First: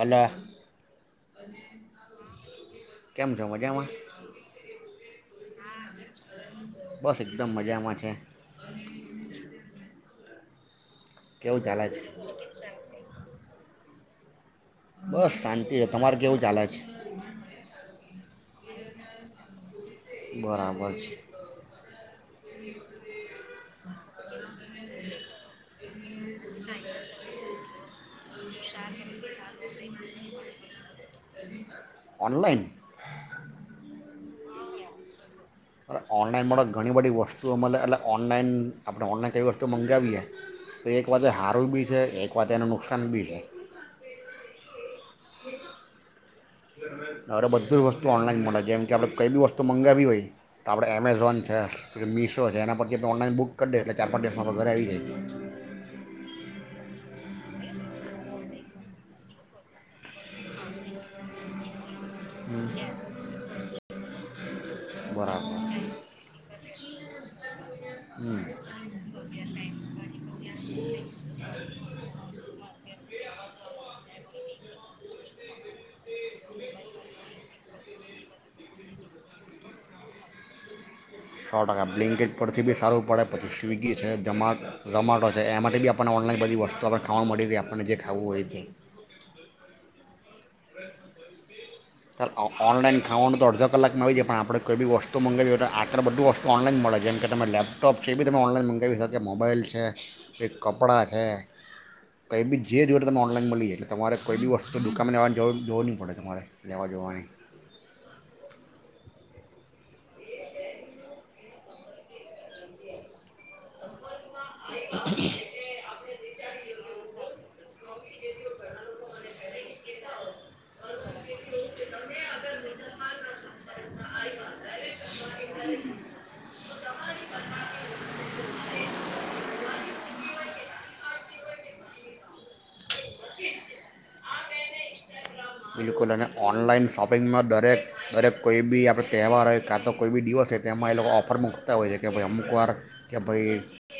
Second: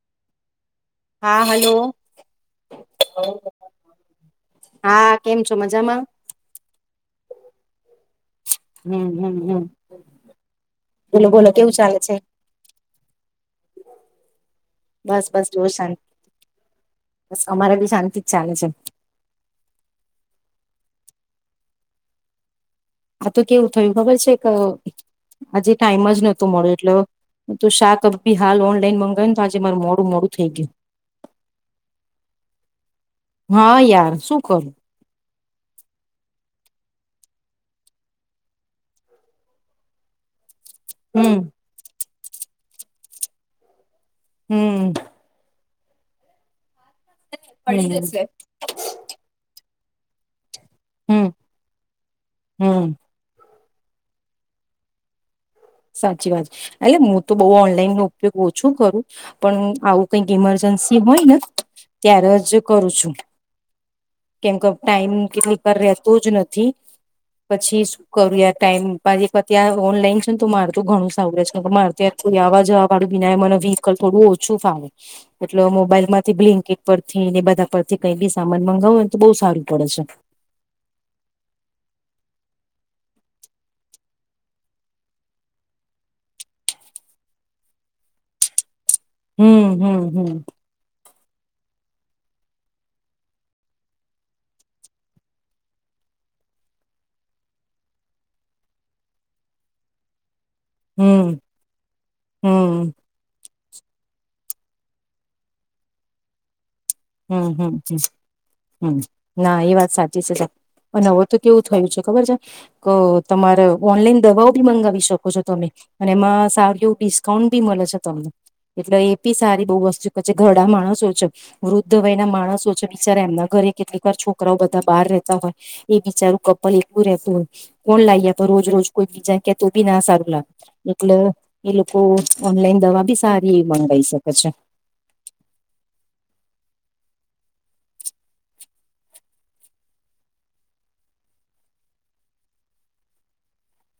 અલ્યા હા, હલો. કેમ છો મજામાં હા, કેમ છો મજામાં? બસ એકદમ મજામાં છે હમ હમ હમ! બોલો બોલો, કેવું ચાલે છે? બસ બસ, બોવ છે શાંતિ. તમારે કેવું ચાલે છે બસ, અમારે બી શાંતિ. ચાલે છે. બરાબર છે. આ તો કેવું થયું ખબર છે કે આજે ટાઈમ જ નતો મળ્યો. એટલે શાક અબિહાલ ઓનલાઈન મંગાવ્યુને તો આજે મારું મોડું મોડું થઈ ગયું. ઓનલાઈન હા યાર, શું. [inaudible] અરે! ઓનલાઈન મળ ઘણી બધી વસ્તુઓ મળે. એટલે ઓનલાઈન આપણે ઓનલાઈન કઈ વસ્તુ મંગાવીએ. તો એક હમ વાતે હારું બી છે. અથવા તેનું નુકસાન બી છે. હમ! [inaudible] હવે બધું જ વસ્તુ હમ ઓનલાઈન મળે છે. જેમ કે, આપડે કઇ બી વસ્તુ. તો મંગાવી હોય. તો આપણે એમેઝોન છે, મીશો છે. એના હમ પરથી આપણે ઓનલાઈન બુક. કડે, એટલે ચાર-પાંચ દિવસમાં ઘરે આવી જાય. સાચી વાત એટલે હું તો બહુ ઓનલાઈન નો ઓછું કરું. પણ, આવું કઈક ઈમરજન્સી હોય ને. ત્યારે જ કરું છું. [inaudible] ટાઈમ બરાબર કેબાલપર રહેતો જ નથી. પછી, શું કરું હમ યાર? ટાઈમ પાછી ત્યા ઓનલાઈન. માર તો ઘણું સારુંે છે મારે ત્યા આવવા જવાળ અને એમાંય મને વ્હીકલ થોડું ઓછું ફાવે એટલે મોબાઈલ માંથી બ્લિન્કટ પરથી ને બધા પરથી કઈ બી સામાન મંગાવો ને તો બહુ સારું પડે છે સો ટકા બ્લેન્કેટ પરથી બી સારું પડે પછી સ્વિગી છે જમા જમાટો છે એ માટે બી આપણને ઓનલાઈન બધી વસ્તુ આપને ખાવાનું મળી રે આપણને જે ખાવું હોય તે હમ હમ હમ [inaudible] સર ઓનલાઈન ખાવાનું તો અડધ કલાકમાં આવી જાય પણ આપણે કોઈ બી વસ્તુ મગાવી હોય તો આગળ બધું વસ્તુ ઓનલાઈન મળે જેમ કે તમે લેપટોપ છે એ બી તમે ઓનલાઈન મંગાવી શ કે મોબાઈલ છે એક કપડાં છે હમ તો એ હમ બી જે જોવે તને ઓનલાઈન મળી જ એટલે તમારે કોઈ દિવસ્ત તો દુકાનને આવવા જ જોવું નહી પડે તમારે લેવા જવાની હમ હમ હમ હમ ના એ વાત સાચી છે સાહેબ અને હવે તો કેવું થયું છે ખબર છે તમારે ઓનલાઈન દવાઓ બી મંગાવી શકો છો તમે અને એમાં સારું એવું ડિસ્કાઉન્ટ ભી મળે છે તને એટલે એ બી સારી બહુ વસ્તુ ઘડામાં સોચી વૃદ્ધ વય ના માણસો છે બિચારા એમના ઘરે કેટલીક વાર છોકરાઓ બધા બહાર રહેતા હોય એ બચારું એટલું રતું કોણ લાવ આપ રોજ રોજ કોઈ બીજા કેતો બી ના સારું લાવે એટલે એ લોકો ઓનલાઈન દવા બી સારી એવી મગી શકે છે બિલકુલ અને ઓનલાઈન શોપિંગમાં દરેક દરેક કોઈ બી આપણે તહેવાર હોય કાં તો કોઈ બી દિવસ હોય તેમાં એ લોકો ઓફર મૂકતા હોય છે કે ભાઈ અમુકવાર કે ભાઈ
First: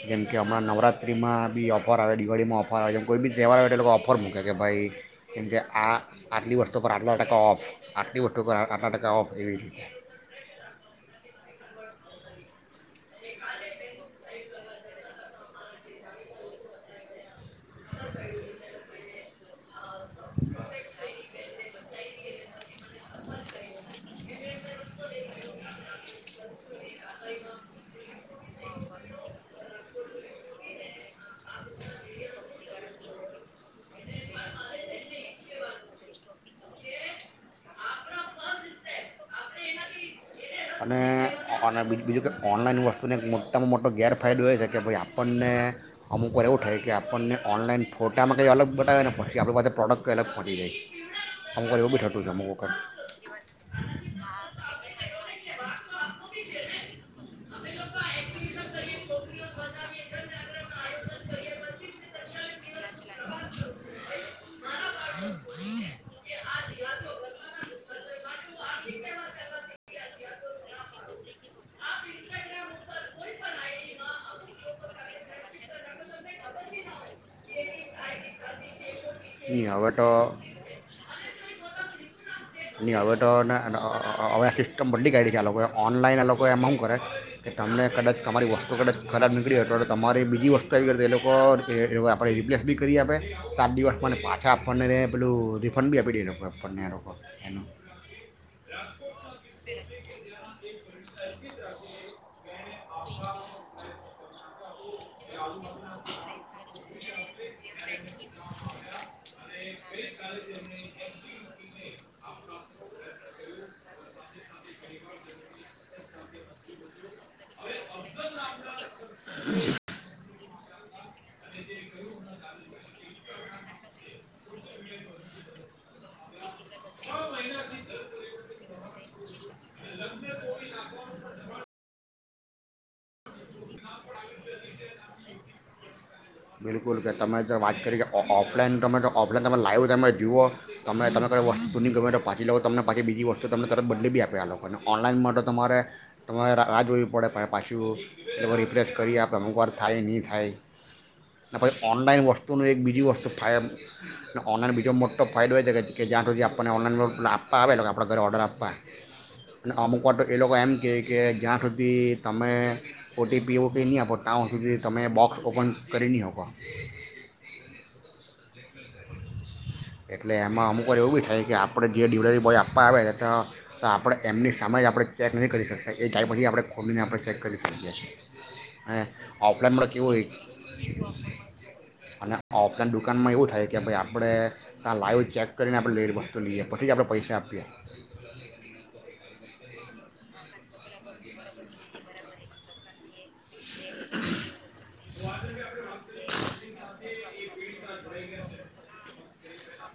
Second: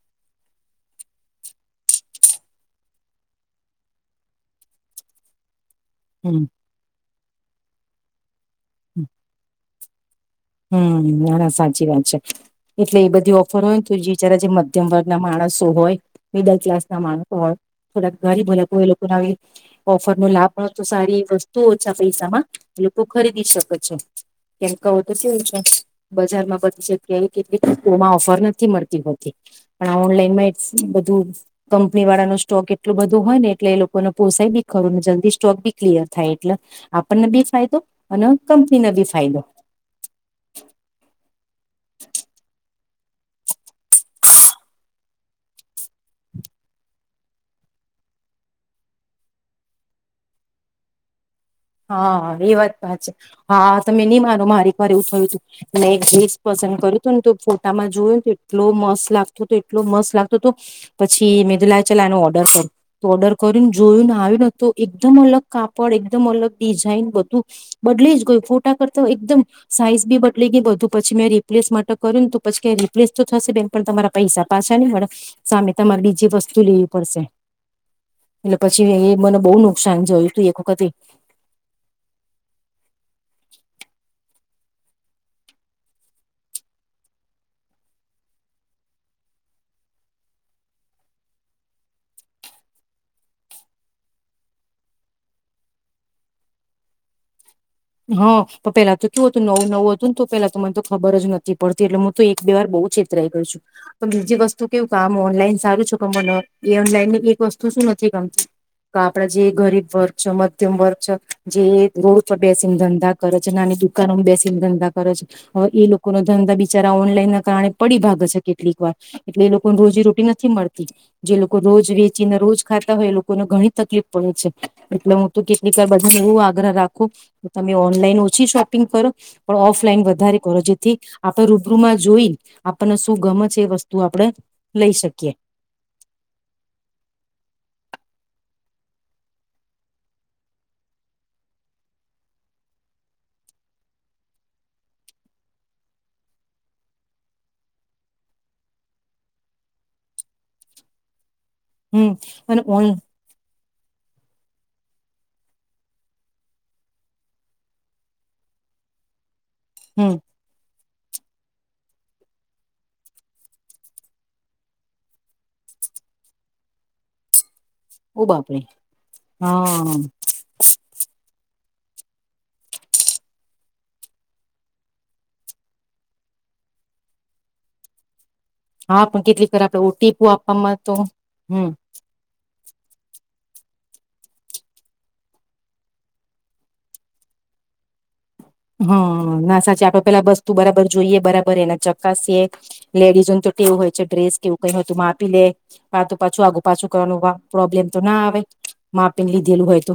જેમકે હમણાં નવરાત્રિમાં બી ઓફર આવે દિવાળીમાં ઓફર આવે જેમ કોઈ બી તહેવાર આવે તો એ લોકો ઓફર મૂકે કે ભાઈ કેમકે આ હમ આટલી વસ્તો પર આપના ટકા ઓફ આરતી વ અના ટકા ઓફ એવી રીતે હમ હ સાચી વાત છે એટલે એ બધી ઓફર હોય ને તો બચારા જે મધ્યમ વર્ગ ના માણસો હોય મિડલ ક્લાસ ના માણસો હોય થોડા ઘરી ભલા કો હોય લોકો ઓફર નો લાભ મળ તો સારી વસ્તુ ઓછા પૈસામાં લોકો ખરીદી શકે છે કેમ વી કેટલીમાં આવશે ફર નથી મળતી હોતી પણ ઓનલાઈનમાં બધું કંપની વાળાનો સ્ટોક એટલું બધું હોય ને એટલે એ લોકોને પોસાય બી ખરુંને જલ્દી સ્ટોક બી ક્લિયર થાય એટલે આપણને બી ફાયદો અને કંપનીને બી ફાયદો અને અને અ બ બ કે ઓનલાન વસ્તુ આપને એક મોટામાં મોટો ગેરફાયદો એ છે કે ભાઈ આપણને અમુક વાર એવું થાય કે આપણને ઓનલાઈન ફોટામાં કંઈ અલગ બતાવે ને પછી આપણી પાસે પ્રોડક્ટ કંઈ અલગ પટી જાય અમુક વાર એવું બી થતું છે હા અમુક એ વખત વાત વાત છે હા તમે નહી મારો મારે એક વાર એવું થયું તું મે ડ્રેસ પસંદ કર્યું હતું ને તો ફોટામાં જોયું એટલો મસ્ત લાગતો હતો એટલો મસ્ત લાગતો હતો પછી મેદલા ચલાનો ઓડ તો ઓર્ડર કરીને જોયુંને આવ નથી તો એકદમ અલગ કાપડ એકદમ અલગ બધું બદલી જ ગય ફોટા કરતા એકદમ સાઈઝ બી બદલી ગઈ બધું પછી મેં રિપ્લેસ માટે કર્યું ને તો પછી રિપ્લેસ તો થશે બેન પણ તમારા પૈસા પાછા નહી મળે સામે તમારે બીજી વસ્તુ લેવી પડશે એટ પછી કે એ મને બહુ નુકસાન જોયું તું એક વખતે નહી હવે તો હવે આ સિસ્ટમ બંધડી કાઢી છે, આ લોકોએ ઓનલાઈન આ લોકો એમ કરે કે તમને કદાચ તમારી વસ્તુ કદાચ ખરાબ નીકળી હો તો તમારી બીજી વસ્તુ આવી ગ તો એ લોકો આપણે રિપ્લેસ બી કરી આપે સાત દિવસ મને પાછા આપણનેને પેલું રિફંડ બી આપી દે આપણને લોકો એનું હા પણ પેલા તો કયું હતું નવું નવું હતું ને તો પેલા તો મને તો ખબર જ નથી પડતી એટલે હું તો એક બે વાર બહુ છેતરાઈ ગઈ છું તો બીજી વસ્તુ કેવું કામ ઓનલાઈન સારું છો ગમ એ ઓનલાઈનની એક વસ્તુ શું નથી ગમતી આપડા જે ગરીબ વર્ગ છે મધ્યમ વર્ગ છે જે રોડ બેસીને ધંધા કરે છે નાની દુકાનોમાં બેસીને ધંધા કરે છે એ લોકો નો ધંધા બિચારા ઓનલાઈન કારણે પડી ભાગ છે કેટલીક વાર એટલે એ લોકોને રોજી રોટી નથી મળતી જે લોકો રોજ વેચીને રોજ ખાતા હોય એ લોકોને ઘણી તકલીફ પડે છે એટલે હું તો કેટલીક વાર બધાને એવું આગ્રહ રાખું તમે ઓનલાઈન ઓછી શોપિંગ કરો પણ ઓફલાઈન વધારે કરો જેથી આપણે રૂબરૂમાં જોઈ આપણને શું ગમ છે એ વસ્તુ આપણે લઈ શકીએ બિલકુલ કે તમે જો વાત કરી કે ઓફલાઈન ગમે તો ઓફલાઈન તમે લાઈવ તમે જુઓ તમે તમે કઈ વસ્તુની ગમે તો પાછી લેવો તમને પાછી બીજી વસ્તુ તમને તરત બદલી બી આપે લોકો અને ઓનલાઈન માટે તો તમારે તમારે રાહ જોવી પડે પાછી એલે રિપ્લેસ કરી આપ અમુક વાર થાય નહીં થાય નેહી હમ ઓનલાઈન અને વસ્તુનું એક ઓન બીજી વસ્તુ થાય ઓનલાઈન બીજો મોટો ફાઇડ હોય છે કે જ્યાં સુધી આપણને ઓનલાઈન આપવા આવેને આપણા ઘરે ઓર્ડર આપવા અને અમુક હમ વાર તો એ લોકો એમ કે કે જ્યાં સુધી તમે ઓ ટી પી એવુ ની આપો ત્યાં સુધી તમે બોક્સ ઓપન કરીની હોકો ઓ બાપરે હા એટલે એમાં અમુક વાર એવું બી થાય કે આપ આપણે જે ડીલિવરી બોય આપવા આવે આપણે એમની સામે જ આપણે ચેક નહી કરી શકતા એ જાય પછી આપણે ખોલીને આપણે ચેક કરી શકીએ છીએ. અને હા પણ કેટલી ખર આપે ઓફલાઈનમાં ઓ તો કેવું ટી પુ હોય આપવામાં તો હમ અને ઓફલાઈન દુકાનમાં એવું થાય કે ભાઈ આપડે ત્યાં લાઈવ ચેક કરીને આપણે લેટ વસ્તુ લઈએ પછી જ આપણે પૈસા આપીએ. હા ના સાચી આપડે પેલા વસ્તુ બરાબર જોઈએ બરાબર એને ચકાસીએ લેડીઝને તો કેવું હોય છે ડ્રેસ કેવું કઈ હોય તું માપી લે વા તો પાછું આગું પાછું કરવાનું પ્રોબ્લેમ તો ના આવે માપ લીધેલું હોય તો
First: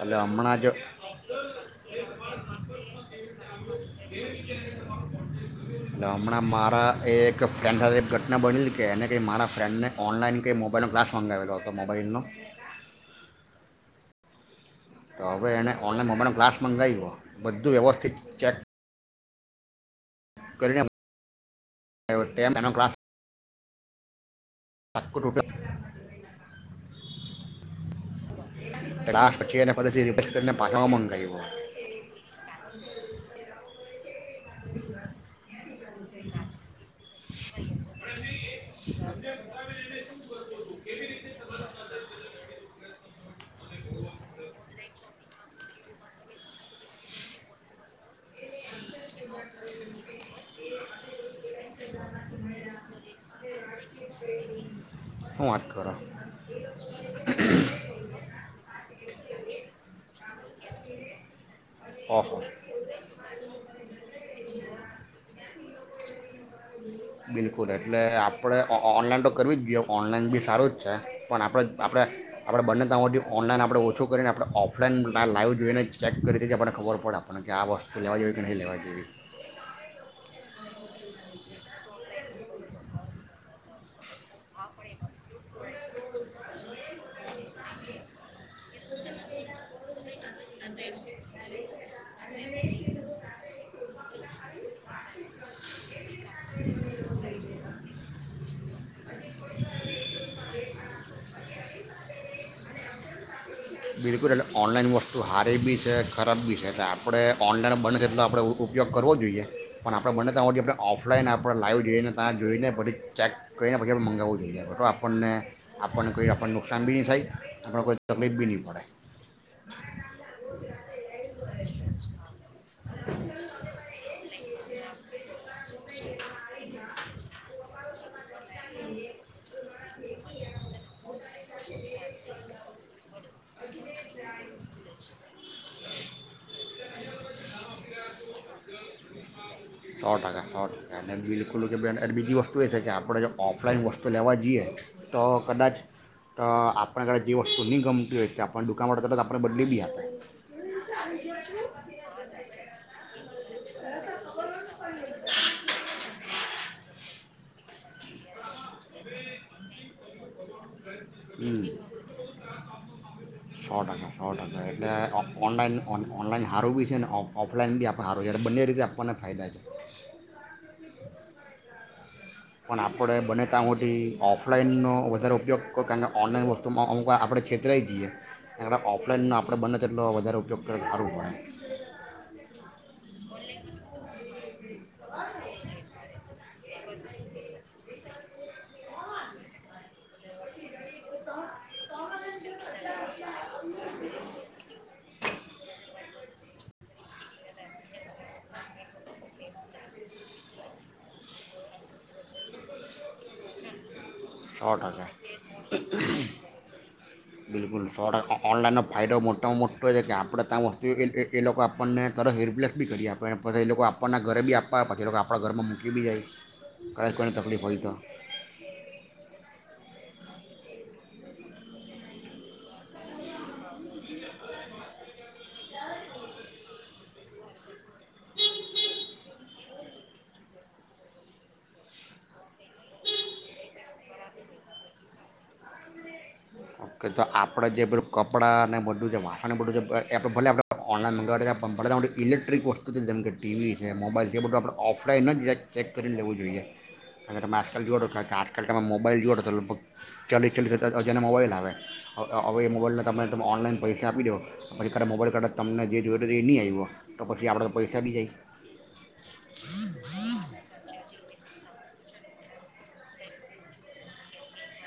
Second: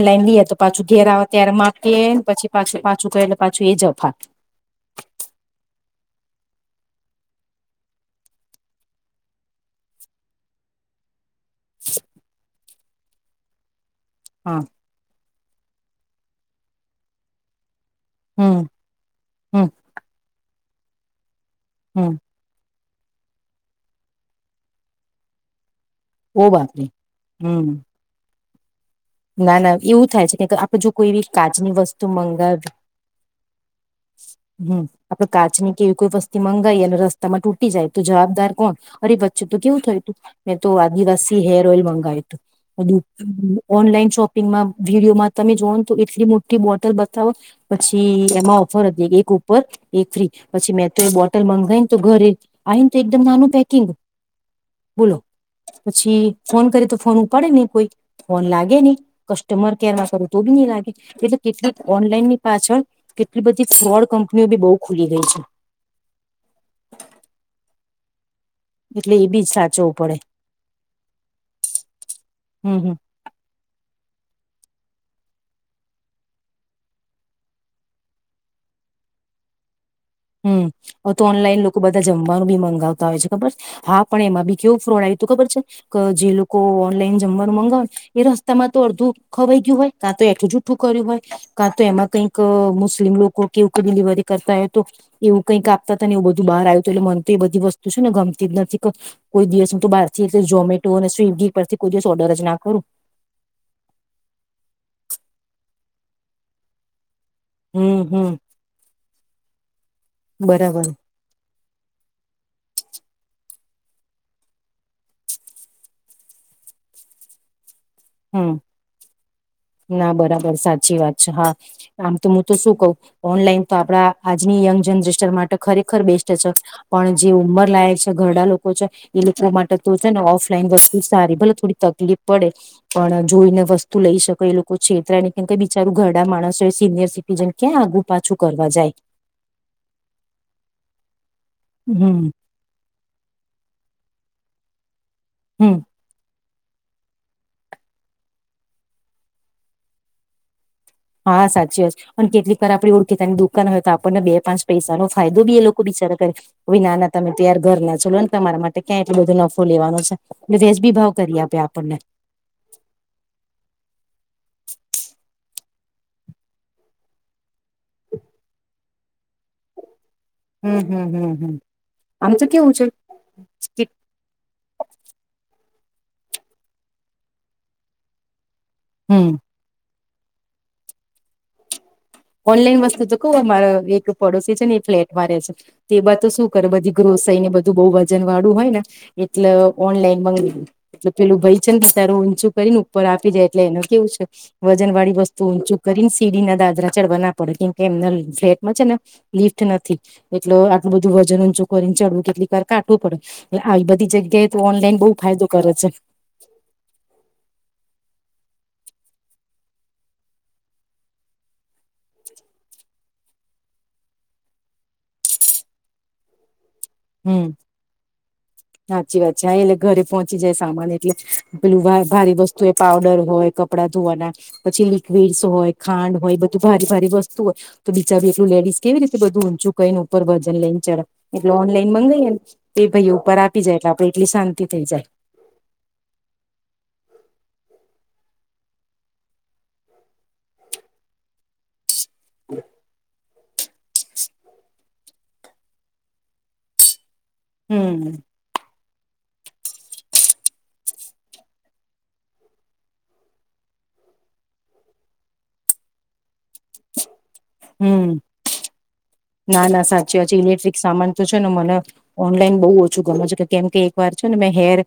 એટલે લઈએ તો હમણાં જ પાછું એટલે ઘેર ત્યારે માપીએને પછી પાછું પાછું કટલે પાછું એ જ ફા હમણાં મારા એક ફ્રેન્ડ હાથે એક ઘટના બની કે એને કે મારા ફ્રેન્ડને ઓનલાઈન કે મોબાઈલ ન ગલાસ મગંવેલો હતો મોબાઈલનો હા તો હવે એણે ઓનલાઈન મોબાઈલનો ગ્લાસ મંગાવીયો બધું વ્યવસ્થા થી ચટ હમ્મ કરીણ કેમ એનો ક્લાસ [inaudible] ઓ વાત નહી હમ લાસ્ટ ના પછી એને ના ફરીથી એવું રિપ્લેસ થાય કરીને છે આપડે પાછા જો કોઈ મંગાવ્યો કાચની વસ્તુ મંગાવ હમ આપડે કાચની એવી કોઈ વસ્તી મંગાવી અને રસ્તામાં તૂટી જાય તો જવાબદાર કોણ અરે વચ્ચે તો કેવું થયું તું મેં તો આદિવાસી હેર ઓઈલ મંગાવ્યું હતું [unintelligible] ઓનલાઈન શોપિંગમાં વિડીયોમાં તમે જોઓ ને તો એટલી મોટી બોટલ બતાવો પછી એમાં ઓફર હતી એક ઉપર એક ફ્રી પછી મેં તો એ બોટલ મંગાવી ને તો ઘરે આવી ને તો એકદમ નાનું પેકિંગ બોલો શું વાત કરો પછી ફોન કરી તો ફોન ઉપાડે નય કોઈ લે ને કસ્ટમર કેરમાં કરું તો બી ની લાગે એ કેટલીક ઓનલાઈન ઓહો ની પાછળ કેટલી બધી ફ્રોડ કંપ બી બહુ ખુલી ગઈ છે. બિલકુલ એટલે આપ આપણે એટલે ઓનલાઈન એ તો બી કરવી જ જોઈએ સાચવવું પડે ઓનલાઈન બી સારું જ છે પણ આપણે આપણે આપણે હમ બંને હમ તા હુધી ઓનલાઈન આપણે ઓછું કરીને આપણે આપણે ઓફલાઈન લાઈવ જોઈને ચેક કરી દીએ આપને ખબર પડે આપણને કે આ વસ્તુ લેવા જોઈએ કે નહીં લેવા જોઈએ. હા તો ઓનલાન લોકો બધા જમ [unintelligible] બી મંગાવતા હોય છે ખબર હા પણ એમાં બી કેવું ફ્રોડ આવ્યું હતું ખબર છે જે લોકો ઓનલાઈન જમવાનું મગાવ એ રસ્તામાં તો અડધું ખવાઈ ગયું હોય, કાં તો એઠલું જુઠ્ઠું કર્યું હોય, કાં તો એમાં કઈક એક મુસ્લિમ લોકો કેવ ઉપડિલીવરી કરતાય તો એવું કંઈક આપતા એવ બધું બહાર આયુ તુ એટલે મન તી બધી વસ્ તું શું ને ગમતી જ નથી કોઈ દિવસ હું ત બારથી ઝમેટો અને સ્વિગી પરથી કોઈ દિવસ ઓર્ડર જ ના કરું. બિલકુલ એટલે ઓનલાઈન વસ્તુ હારી બી છે ખરાબ બી છે આપણે ઓનલાઈન બને હમ છે એટલો હમ આપણે ઉપયોગ કરવો જ જોઈએ. પણ આપણે બને ત્યા હુધી આપણે બરાબર ઓફલાઈન આપણે લાઈવ જોઈએને ત્યાં જોઈને પછી ચેક કઈને પછી આપણે મંગાવવું જોઈએ તો આપણને આપણને કોઈ આપણને નુકસાન બી નહીં થાય આપણ કોઈ તકમેફ હમ બીની ના બરાબર સાચી વાત છે હા. આમ તો હું તો શું કવ ઓનલાઈન તો આપડા આજની યંગ જનરેશન માટે ખરેખર બેસ્ટ છે. પણ જે ઉંમર લાયક છે ઘરડા લોકો છે એ લોકો માટ તો છે ને ઓફલાઈન વસ્તુ સારી ભલે થોડી તકલીફ પડે. પણ જોઈને વસ્તુ લઈ શકે એ લોકો છેતરા ને કેમ કઈ બિચારું ઘરડા માણસ હોય સિનિયર સિટીઝન ક્યાં આગું પાછું કરવા જાય. સો ટકા સો ટકા અન બિલકુલ હમ બીજી વસ્તુ એ છે કે આ આપણે જે ઓફલાઈન વસ્તુ લેવા જીએ તો હમ કદાચ તો આપણા કને જે વસ્તુ ની ગમતી હોય છે આપન દુકાન વાળ તરત આપણે બદલી બી આપે. હા સાચી વા છે. પણ કેટલીક વાર આપડી ઓળખેતા દુ હોય તો આપણને બે પાંચ પૈસા નો ફાયદો બી એ લોકો બિચારા કરે ભાઈ ના ના તમે ત્યાર ઘર ના છો લો ને તમારા માટે ક્યાં એટલો બધો નફો લેવાનો છે. એટ વેેશબી ભાવ કરી આપે હમ આપણને. સો ટકા સો ટકા એટલે ઓનલાઈન ઓનલાઈન સારું બી છે ઓફ ઓફલાઈન બી આપણ સારું છે એટ બંને રીતે આપણને ફાયદા છે. હમ્મ હમ્મ હમ્મ હમ્મ. પણ આપણે બને તા મોટી ઓફ ઓફલાઈનનો વધારે ઉપયોગ કરનાર ઓનલાઈન વસ્તુમાં અમુક વાર આપણે છેતરાઈ જીએ. એમા હમ ઓફલાઈન આપણે બને છે તે એલો વધારે ઉપયોગ કરે સારું હોય. ઓનલાઈન વસ્તુ તો કો અમારા એક પડોશી છે ને એ ફ્લેટમાં રહે છે તો એ બથુ શુ કરે બધી ગ્રોસરીને બધું બઉ વજન વાળું હોય ને એટલે ઓનલાઈન મંગ એ પેલું ભય છે ને તારું ઊંચું કરીને ઉપર આપી જાય એટલે એનું કેવું છે વજન વાળી વસ્તુ ઊંચું કરીને સીડીના દાદરા ચડવા ના પડે કેમ કે એમના ફ્લેટમાં છે ને લિફ્ટ નથી એટલે આટલું બધું વજન ઊચું કરીને ચડવું કેટલીક વાર કાટુ પડે આવી બધી જગ કે સો ઓનલાઈન બહુ ટકા ફાયદો કરે છે. બિલકુલ સો ટકા ઓનલાઈનનો ફાયદો મોટામાં મોટો એ છે કે આપણે ત્યાં વસ્તુ ઓ એ લોકો આપણને તરત હેર રિપ્લેસ બી કરી ને આપે પછી એ લોકો આપણને ઘરે બી આપવા પછી એ લોકો આપણા ઘરમાં મૂકી બી જાય કઈ કોઈને તકલીફ હોય તો જાય એટલે ઘરે પહોંચી જાય સામાન એટલે પેલું ભારે વસ્તુ એ પાવડર હોય કપડા ધોવાના પછી લિક્વિડસ હોય ખાંડ હોય બધું ભારી ભારી વસ્તુ હોય તો બીચારુ એખલુ લેડીઝ કેવી રીતે બધું ઊંચું કરીને ઉપર વજન લઈ ને ચઠે એટલે ઓનલાઈન મંગાઈએ ને એ ભાઈ ઉપર આપી જાય એટલે આપડે એટલી શાંતિ થઈ જાય ઓકે તો આપણે જે બધુ કપડાંને બધું જે વાસણને બધું છે એ આપણે ભલે ઓનલાઈન મંગાવી દે પણ બને તયા શુંથી ઇલેક્ટ્રિક વસ્તુ જેમ કે ટીવી છે મોબાઈલ છે એ બધું આપણે ઓફલાઈન જ ચેક કરીને લેવું જોઈએ. અને તમે આજકાલ જોવો તો હમ કા એમાં મોબાઈલ જોવો તો લગભગ ચાલીસ ચાલીસ હજારના મોબાઈલ આવે હવે એ મોબાઈલને તને ઓનલાઈન પૈસા આપી દો પછી કાઠા મોબાઈલ કાઠી તમને જે જોઈ તો એ ની આવ્યો તો પછી આપણે પૈસા હમ બી જાય ના ના સાચે હજી ઇલેક્ટ્રિક સામાન તો છે ને મને ઓનલાઈન બહુ ઓછુ ગમે છે કે કેમ કે એક વાર છે ને મેં હેર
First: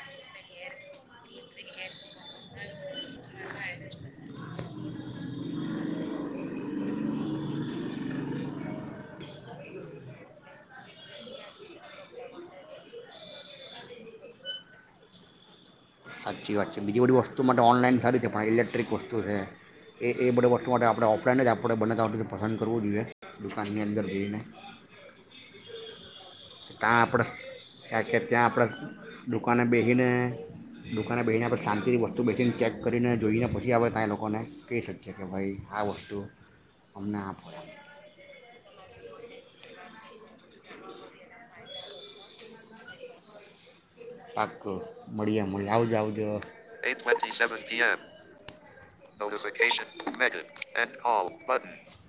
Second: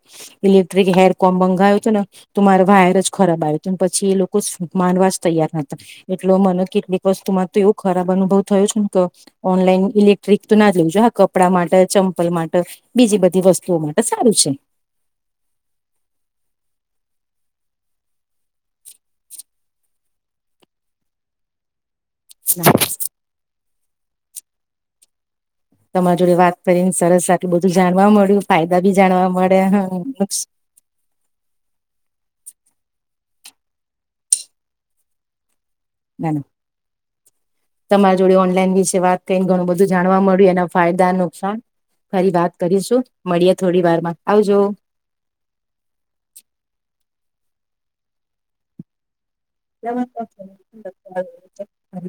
ઇલેક્ટ્રિક હેર કોમ મંગાયો તો ને મારે વાયર જ ખરાબ આવ્યો તો ને પછી એ લોકોજ માનવા જ તૈયાર ન હતા એટલે મને કેટલીક વસ્તુમાં તો એવુ ખરાબ અનુભવ થયો છે ને તો ઓનલાઈન ઇલેક્ટ્રિક તો ના જ લેવાય કપડા માટે ચંપલ માટે બીજી બધી વસ્તુઓ માટે સારું છે. સાચી વાત છે બીજી બધી વસ્તુ માટે ઓનલાઈન સારી છે પણ ઇલેક્ટ્રિક વસ્તુ છે એ એ બધી વસ્તુ માટે આપણે ઓફલાઈન જ આપણે બને તા પસંદ કરવું જોઈએ દુકાનની અંદર એને તમારી જોડે વાત કરીને સરસ આટલું બધું ત્યાં જાણવા કે મળ્યું ત્યાં આપણે ફાયદા બી જાણવા મળે દુકાને બેસીને હ દુકાને બેહીને પછી શાંતિથી વસ્તુ બેસીને ચેક કરીને જોઈને પછી આવે ત્યાં એ લોકોને કહી શકશે કે ભાઈ આ વસ્તુ ના અમને આપો તમારી જોડે ઓનલાઈન વિશે વાત કરીને ઘણું બધુ જાણવા મળ્યું એના ફાયદા નુકસાન ફરી વાત કરીશું મળીએ થોડી વાર પાકુ મળીએ મળી આવજો આવજો [unintelligible] [unintelligible] [unintelligible]